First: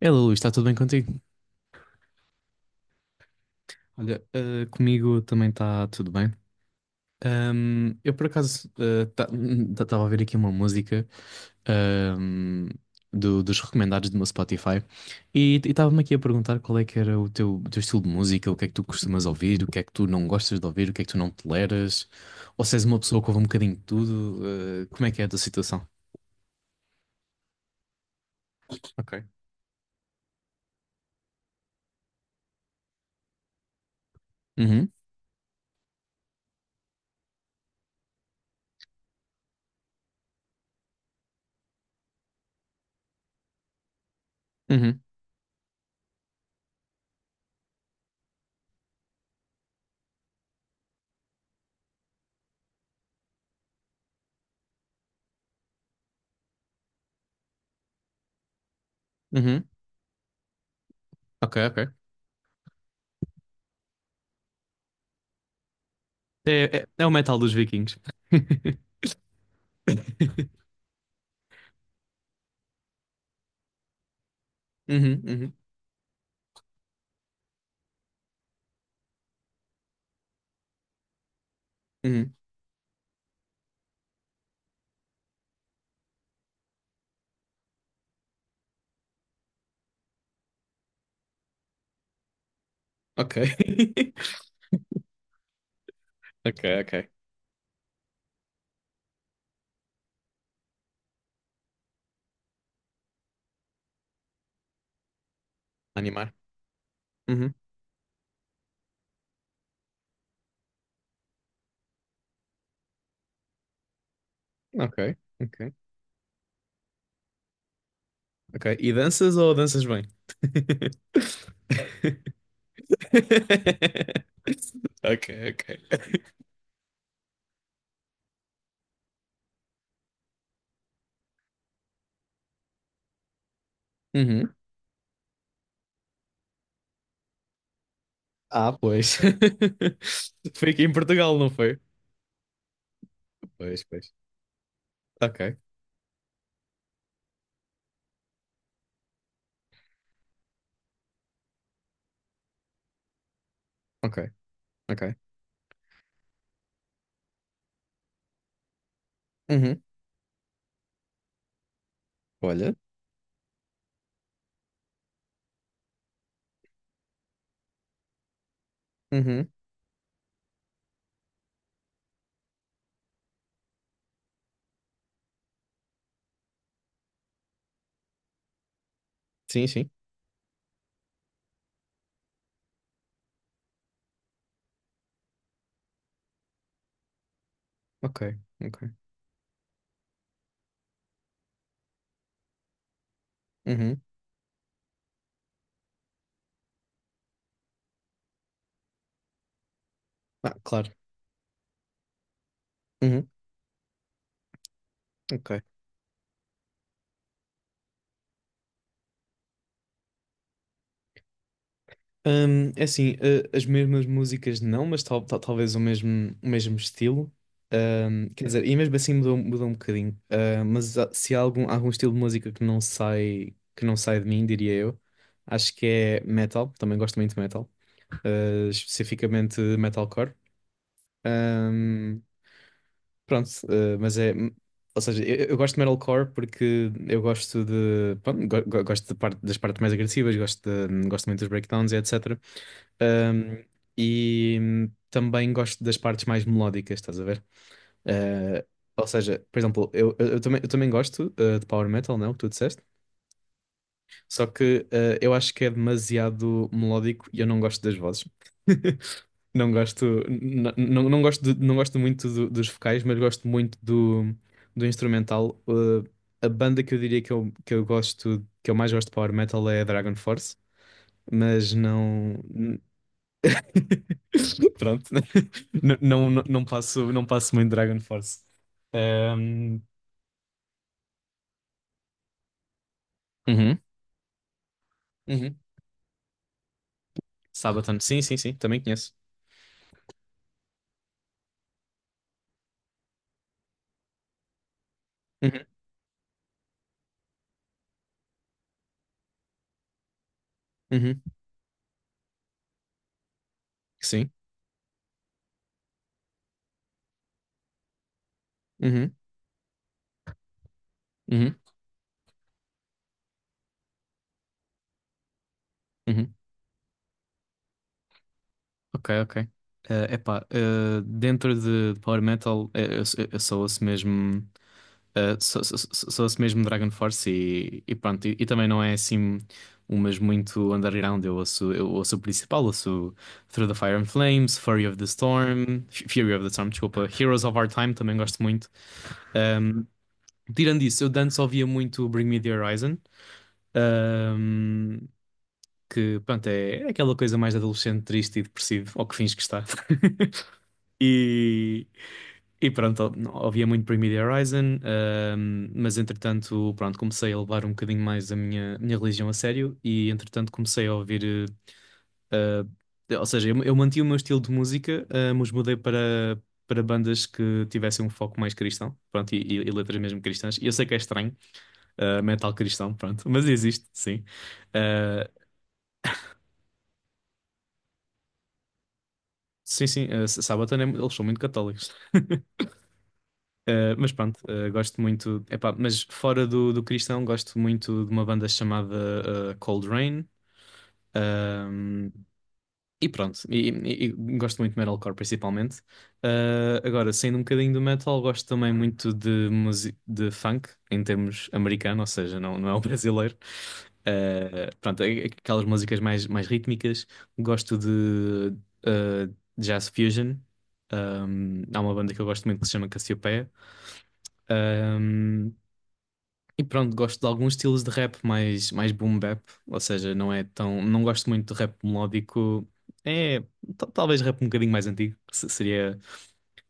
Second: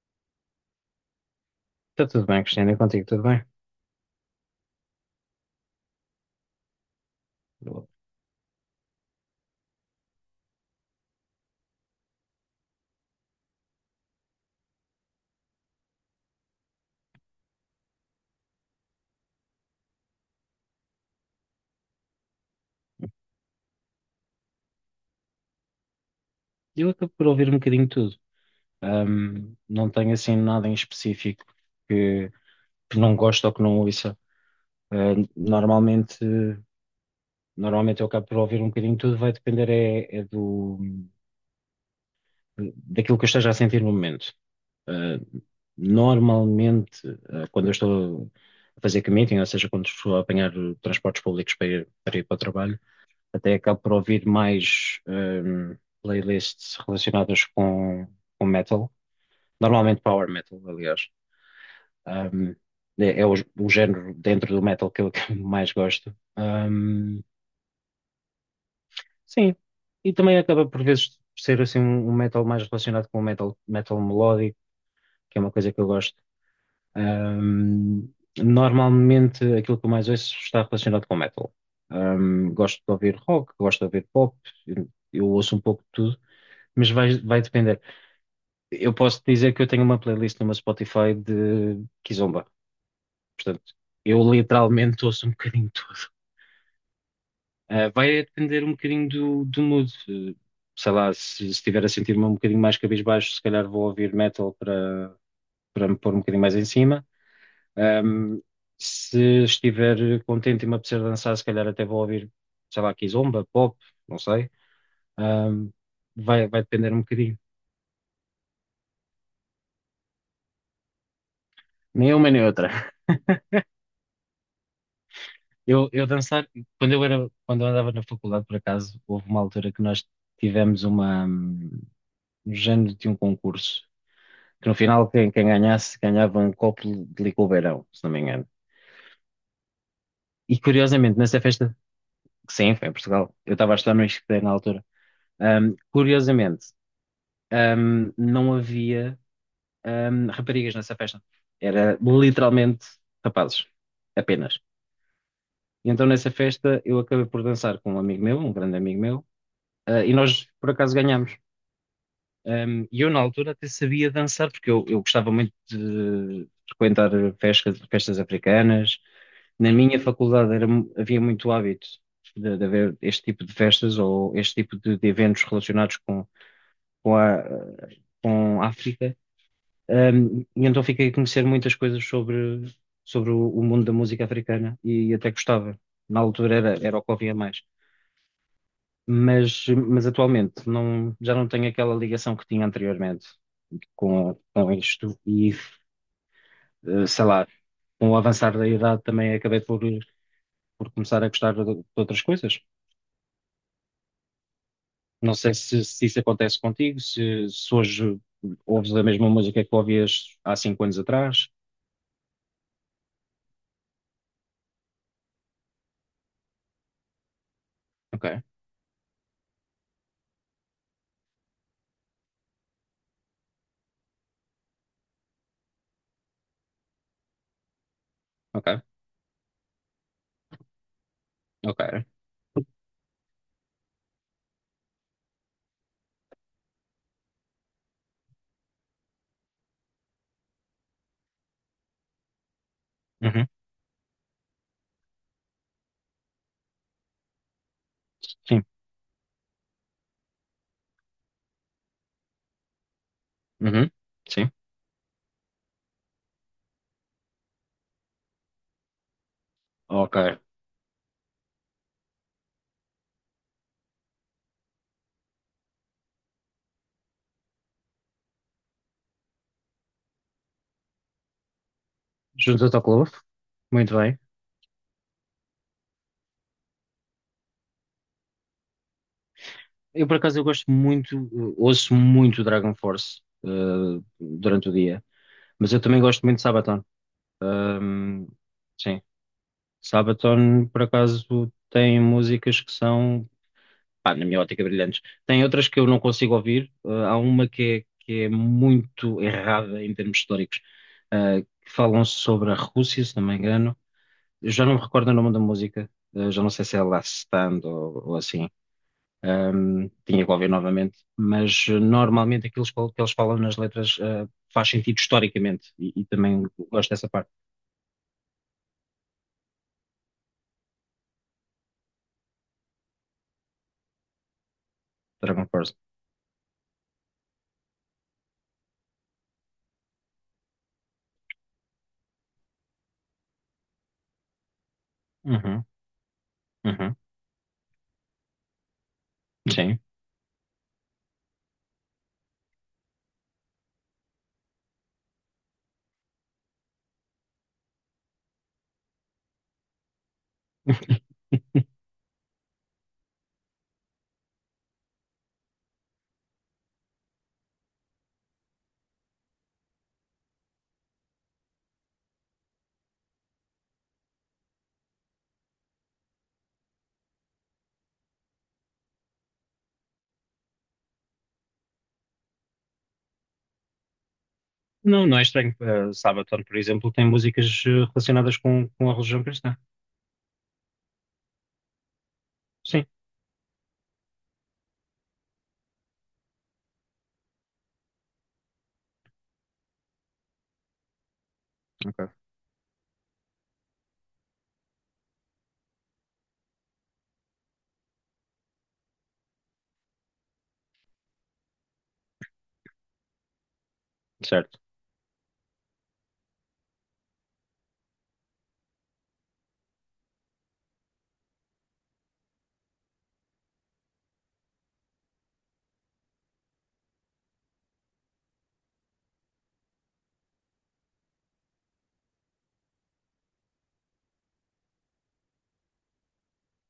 Ela, Luís, está tudo bem contigo? Está tudo bem, Cristiano, e contigo, tudo bem? Olha, comigo também está tudo bem. Boa. Eu, por acaso, estava a ouvir aqui uma música, ahm, dos recomendados do meu Spotify e estava-me aqui a perguntar qual é que era o teu estilo de música, o que é que tu costumas ouvir, o que é que tu não gostas de ouvir, o que é que tu não toleras, ou se és uma pessoa que ouve um bocadinho de tudo, como é que é a tua situação? Eu acabo por ouvir um bocadinho de tudo. Ok. Não tenho assim nada em específico que, que não gosto ou que não ouça. Uhum, Ah, normalmente, normalmente eu acabo por ouvir um bocadinho de tudo, vai depender é do, daquilo que eu esteja a sentir no momento. uhum, Ah, normalmente, quando eu estou a fazer commuting, ou seja, quando estou a apanhar transportes públicos para ir para o trabalho, até acabo por ouvir mais playlists relacionadas com metal, uhum. normalmente power metal, aliás. Ok, ok. Hum, é o género dentro do metal que eu mais gosto. É o metal dos vikings. Sim, e também acaba por vezes ser assim um metal mais relacionado com o metal, metal melódico, Uhum, que é uma uhum. coisa que eu gosto. Hum, Normalmente aquilo que eu mais ouço está relacionado com metal. Uhum. Gosto de ouvir rock, gosto de ouvir pop, eu ouço um pouco de tudo, mas vai depender. Eu posso dizer que eu tenho uma playlist numa Spotify de Kizomba. Ok. Portanto, eu literalmente ouço um bocadinho de tudo. Ok, ok. Ah, vai depender um bocadinho do mood. Sei lá, se estiver a sentir-me um bocadinho mais cabisbaixo, se calhar vou ouvir metal para, para me pôr um Animar. bocadinho mais em cima. Uhum. Ahm, Se estiver contente e me apetecer dançar, se calhar até vou ouvir, sei lá, Kizomba, pop, não sei. Ok, Ahm, ok, vai depender um bocadinho. ok. E danças ou danças bem? Nem uma nem outra. Ok, ok. Eu dançar, quando eu andava na faculdade, por acaso, houve uma altura que nós tivemos um género de um concurso, Uhum. que no final quem ganhasse ganhava um copo de licor beirão, se não me engano. Ah, pois. E Foi aqui em curiosamente, Portugal, nessa não festa, foi? sim, foi em Portugal, eu estava a Pois, estudar no pois. ISCTE na altura, Ok, hum, curiosamente, não havia, raparigas nessa festa. Era literalmente rapazes, ok, apenas. ok. E então nessa festa eu acabei por dançar com um amigo meu, um grande amigo meu, Uhum. ah, e nós por acaso ganhámos. Olha. E eu, na altura, até sabia dançar, porque eu gostava muito de frequentar festas africanas. Uhum. Na minha faculdade havia muito hábito de haver este tipo de festas ou este tipo de eventos relacionados com a, com a África. Sim, sim. E então fiquei a conhecer muitas coisas sobre o mundo da música africana e até gostava. Na altura era o que ouvia mais. Ok, ok. Mas atualmente não, já não tenho aquela ligação que tinha anteriormente Uhum. Com isto e, sei lá, com o avançar da idade também acabei Ah, claro. por começar a gostar de outras coisas. Uhum. Não sei Ok. Se isso acontece contigo, se hoje ouves a mesma música que ouvias há cinco anos atrás. É assim, as mesmas músicas não, mas talvez o mesmo estilo. Ok, Quer dizer, e mesmo assim mudou um bocadinho. Ah, mas se há algum estilo de música que que não sai de mim, diria eu, acho que é metal. Também gosto muito de metal, ok, especificamente metalcore. ok. Hum. Pronto, mas é. Ou seja, eu gosto de metalcore porque eu gosto de. Pronto, gosto das partes mais agressivas, gosto, gosto muito dos breakdowns e etc. Uhum, Um, e também gosto das partes mais melódicas, estás a ver? sim, Uh, ou seja, por exemplo, eu também gosto, de power metal, não? É o que tu disseste, uhum, só sim. que eu acho que é demasiado melódico e eu não gosto das vozes. Não gosto, Ok. Não gosto, não gosto muito dos vocais, mas gosto muito do instrumental. Eh, a banda que eu diria que que eu gosto, que eu mais gosto de power metal é a Dragon Force, mas não. Junta-te ao clube. Muito bem. Pronto, não, não, não passo muito Dragon Force. Ehm, Eu, por acaso, eu gosto muito, ouço muito Dragon Force, Uhum. durante o dia, Uhum. mas eu também gosto muito de Sabaton. Sabaton, sim, Hum, sim, sim, também Sim. conheço. Sabaton, por acaso, tem músicas que são, pá, na minha ótica, brilhantes. Tem Uhum. outras que eu não consigo ouvir. Há uma que é muito errada em termos históricos, Uhum. Que falam sobre a Rússia, se não me engano. Sim. Eu já não me recordo o nome da música, já não sei se é Last Stand ou assim. Uhum. Tinha que ouvir novamente, Uhum, mas normalmente aquilo que eles falam nas letras, faz sentido historicamente e uhum. também gosto dessa parte, Ok, ok. Eh, epá, dentro de Power Metal, eu só ouço mesmo, Dragon Force. Só ouço mesmo Dragon Force e pronto. E também não é assim umas muito underground. Eu ouço o principal, ouço Through the Fire and Flames, Fury of the Uhum, Storm, Fury of the Storm, uhum, desculpa, Heroes of Our Time também gosto muito. sim. Ahm, tirando isso, eu de antes ouvia muito Bring Me the Horizon. Um, que pronto, é aquela coisa mais de adolescente, triste e depressivo, ou que fins que está. E, e pronto, ouvia muito Bring Me The Horizon, mas entretanto, pronto, comecei a levar um bocadinho mais a minha religião a sério e entretanto comecei a ouvir, eh, ou seja, eu mantive o meu estilo de música, mas mudei para bandas que tivessem um foco mais cristão, pronto, e letras mesmo cristãs. E eu sei que é estranho, metal cristão, pronto, mas existe, sim. Não, não é Ah, estranho. Sabaton, por exemplo, tem músicas relacionadas com a religião cristã. sim, sim, Sabaton, eles são muito católicos. Sim, Eh, mas pronto, gosto muito. Epá, mas fora do cristão, gosto muito de uma banda chamada, Cold Rain. ok, E pronto, e gosto muito de metalcore, principalmente. Ah, agora, saindo um bocadinho do metal, gosto também muito de funk, em termos americano, ou seja, não, não é o brasileiro. certo. Ah, pronto, aquelas músicas mais, mais rítmicas. Gosto de, ah, jazz fusion. Há uma banda que eu gosto muito que se chama Cassiopeia. Ah, e pronto, gosto de alguns estilos de rap mais, mais boom bap, ou seja, não é tão, não gosto muito de rap melódico. É, talvez rap um bocadinho mais antigo, seria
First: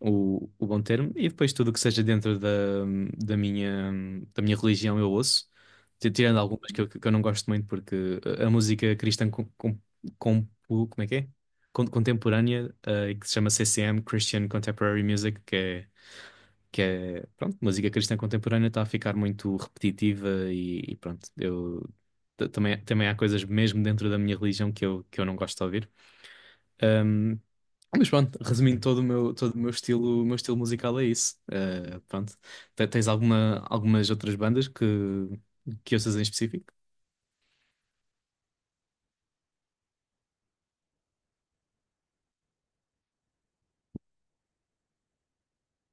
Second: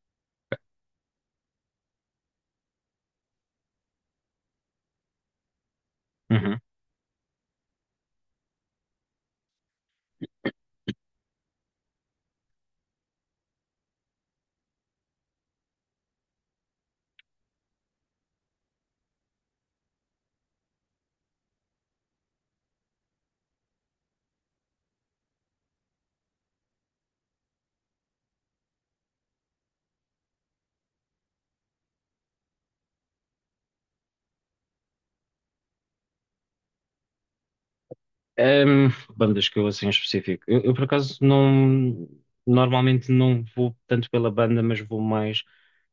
o bom termo. E depois tudo o que seja dentro da, da minha, da minha religião eu ouço, tirando Uhum. algumas que que eu não gosto muito, porque a música cristã com, como é que é? Contemporânea, que se chama CCM, Christian Contemporary Music, que é, pronto, música cristã contemporânea está a ficar muito repetitiva e pronto, eu também há coisas mesmo dentro da minha religião que que eu não gosto de ouvir. Ahm, mas pronto, resumindo todo o meu estilo musical é isso. Ah, pronto. Tens algumas outras bandas que ouças em específico? Ehm, Bandas que eu assim em específico. Por acaso normalmente não vou tanto pela banda, mas vou mais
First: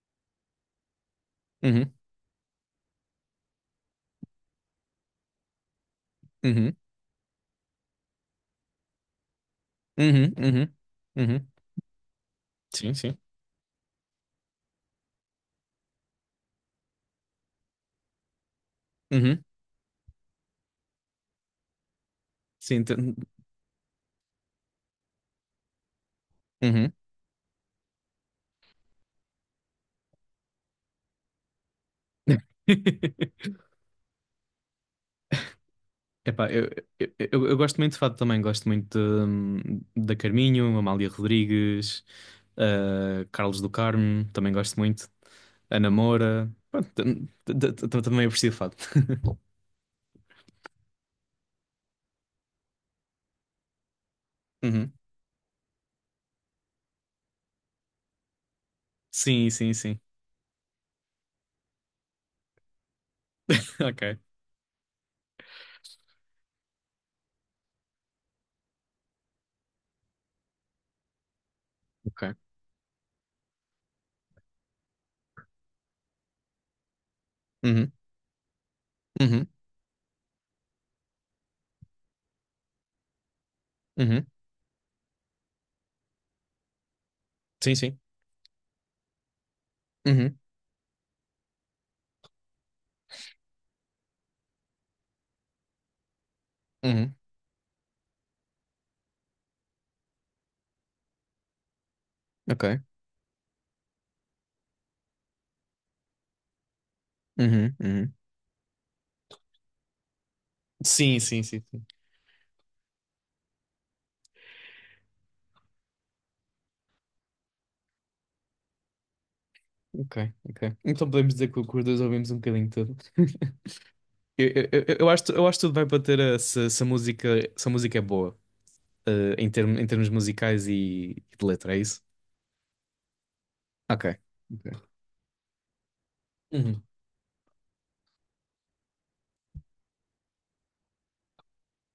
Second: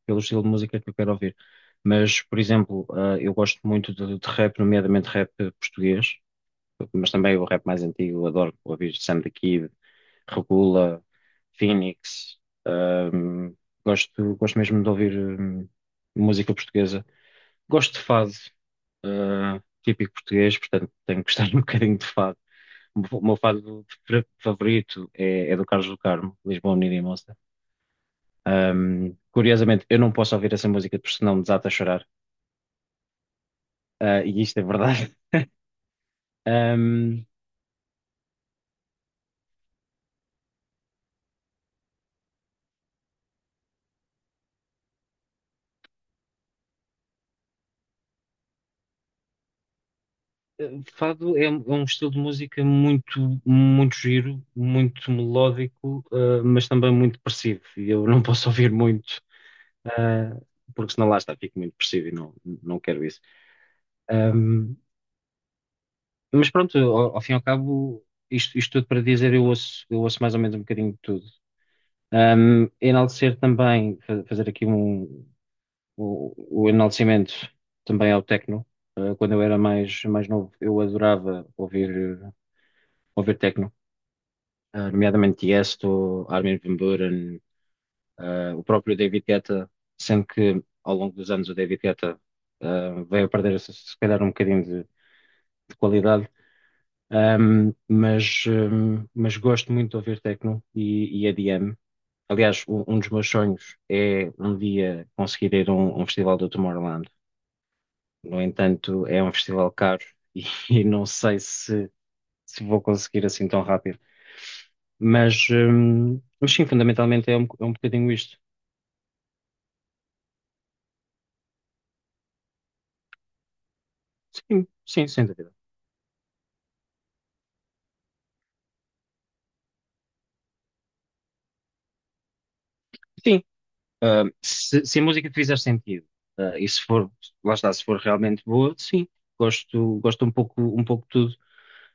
pelo estilo de música que eu quero ouvir. Uhum, Mas, por exemplo, eu gosto muito de rap, nomeadamente rap português, uhum, mas também o rap mais antigo, eu adoro ouvir Sam the Kid, uhum, uhum, Regula, uhum. Phoenix. Sim, sim. Ahm, gosto mesmo de ouvir hum, música portuguesa. Gosto de fado, Uhum. ah, típico português, portanto tenho que gostar um bocadinho de fado. Sim, O meu favorito é do Carlos do Carmo, Lisboa, uhum. Unida e Moça. Curiosamente, eu não posso ouvir essa música porque senão me desata a chorar. Ah, e isto é verdade. Epá, eu, eu, eu, eu gosto muito de fado também, gosto muito, da Carminho, Amália Rodrigues, Carlos do Carmo, também gosto muito, Ana Moura, pronto, também aprecio fado. Fado é um estilo de música muito giro, Uhum. muito melódico, ah, mas também muito depressivo. E eu não posso ouvir muito, Sim, sim, sim. ah, porque senão lá está, fico muito depressivo e não, não quero isso. Ok, Ahm, mas pronto, ao fim e ao cabo, isto tudo para dizer, eu ouço mais ou menos um bocadinho de tudo. ok. Enaltecer também, fazer aqui o enaltecimento Uhum, também ao techno. Ah, quando eu uhum, era mais novo, eu adorava ouvir techno, uhum. ah, nomeadamente Tiesto, Armin van Buuren, Sim, sim. ah, o próprio David Guetta, sendo Uhum, que ao longo dos anos o David Guetta ah, veio a perder se calhar um bocadinho de qualidade. uhum. Mas gosto muito de ouvir techno e EDM. Aliás, Ok. Um dos meus sonhos é um dia conseguir ir a um festival do Tomorrowland. Uhum, uhum. No entanto, é um festival caro e, e não Sim, sei sim, sim, sim. Se vou conseguir assim tão rápido. Mas sim, fundamentalmente é é um bocadinho isto. Ok, ok. Então podemos dizer que que os dois ouvimos um bocadinho de tudo. Eu, Sim, eu, eu sim, eu sem acho, eu dúvida. acho que tudo vai bater a, se a música é boa. Em termos musicais e de letra, é isso? Sim, Ok. ah, Ok. se a música te fizer sentido, ah, e se Uhum. for, lá está, se for realmente boa, sim, gosto um pouco de tudo.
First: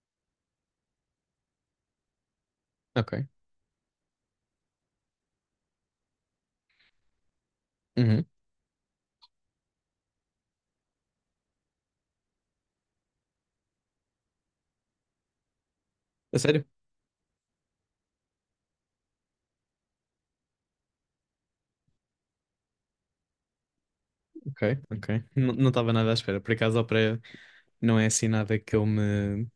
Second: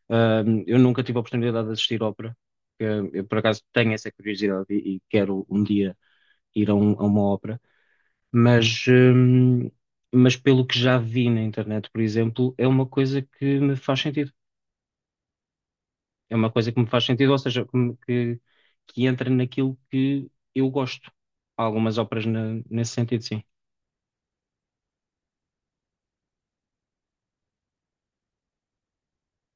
Ah, eu nunca tive a oportunidade de assistir ópera, que eu Ok. por acaso tenho essa curiosidade e quero um dia ir a uma ópera, Uhum. mas, hum, mas pelo que já vi na internet, por exemplo, é uma coisa que me faz sentido. É A uma sério? coisa que me faz sentido, ou seja, que entra naquilo que eu gosto. Há algumas óperas nesse sentido, sim. Ok, ok. Não estava nada à espera. Por acaso, a Operário não é assim nada que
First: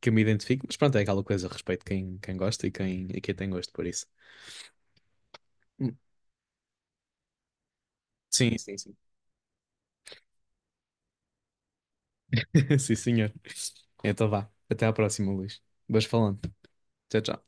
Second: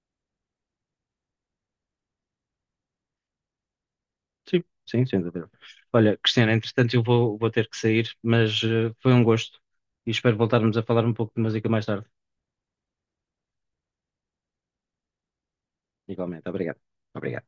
que eu me identifique, mas pronto, é aquela coisa, respeito quem gosta e e quem tem gosto por isso. Sim, sim, sem dúvida. Hum, Olha, Cristiana, entretanto vou ter que sair, sim, mas sim, sim. foi um gosto e espero voltarmos a falar um pouco de música mais tarde. Sim, senhor. Então vá. Até à próxima, Luís. Vais falando. Igualmente, obrigado. Tchau, tchau. Obrigado.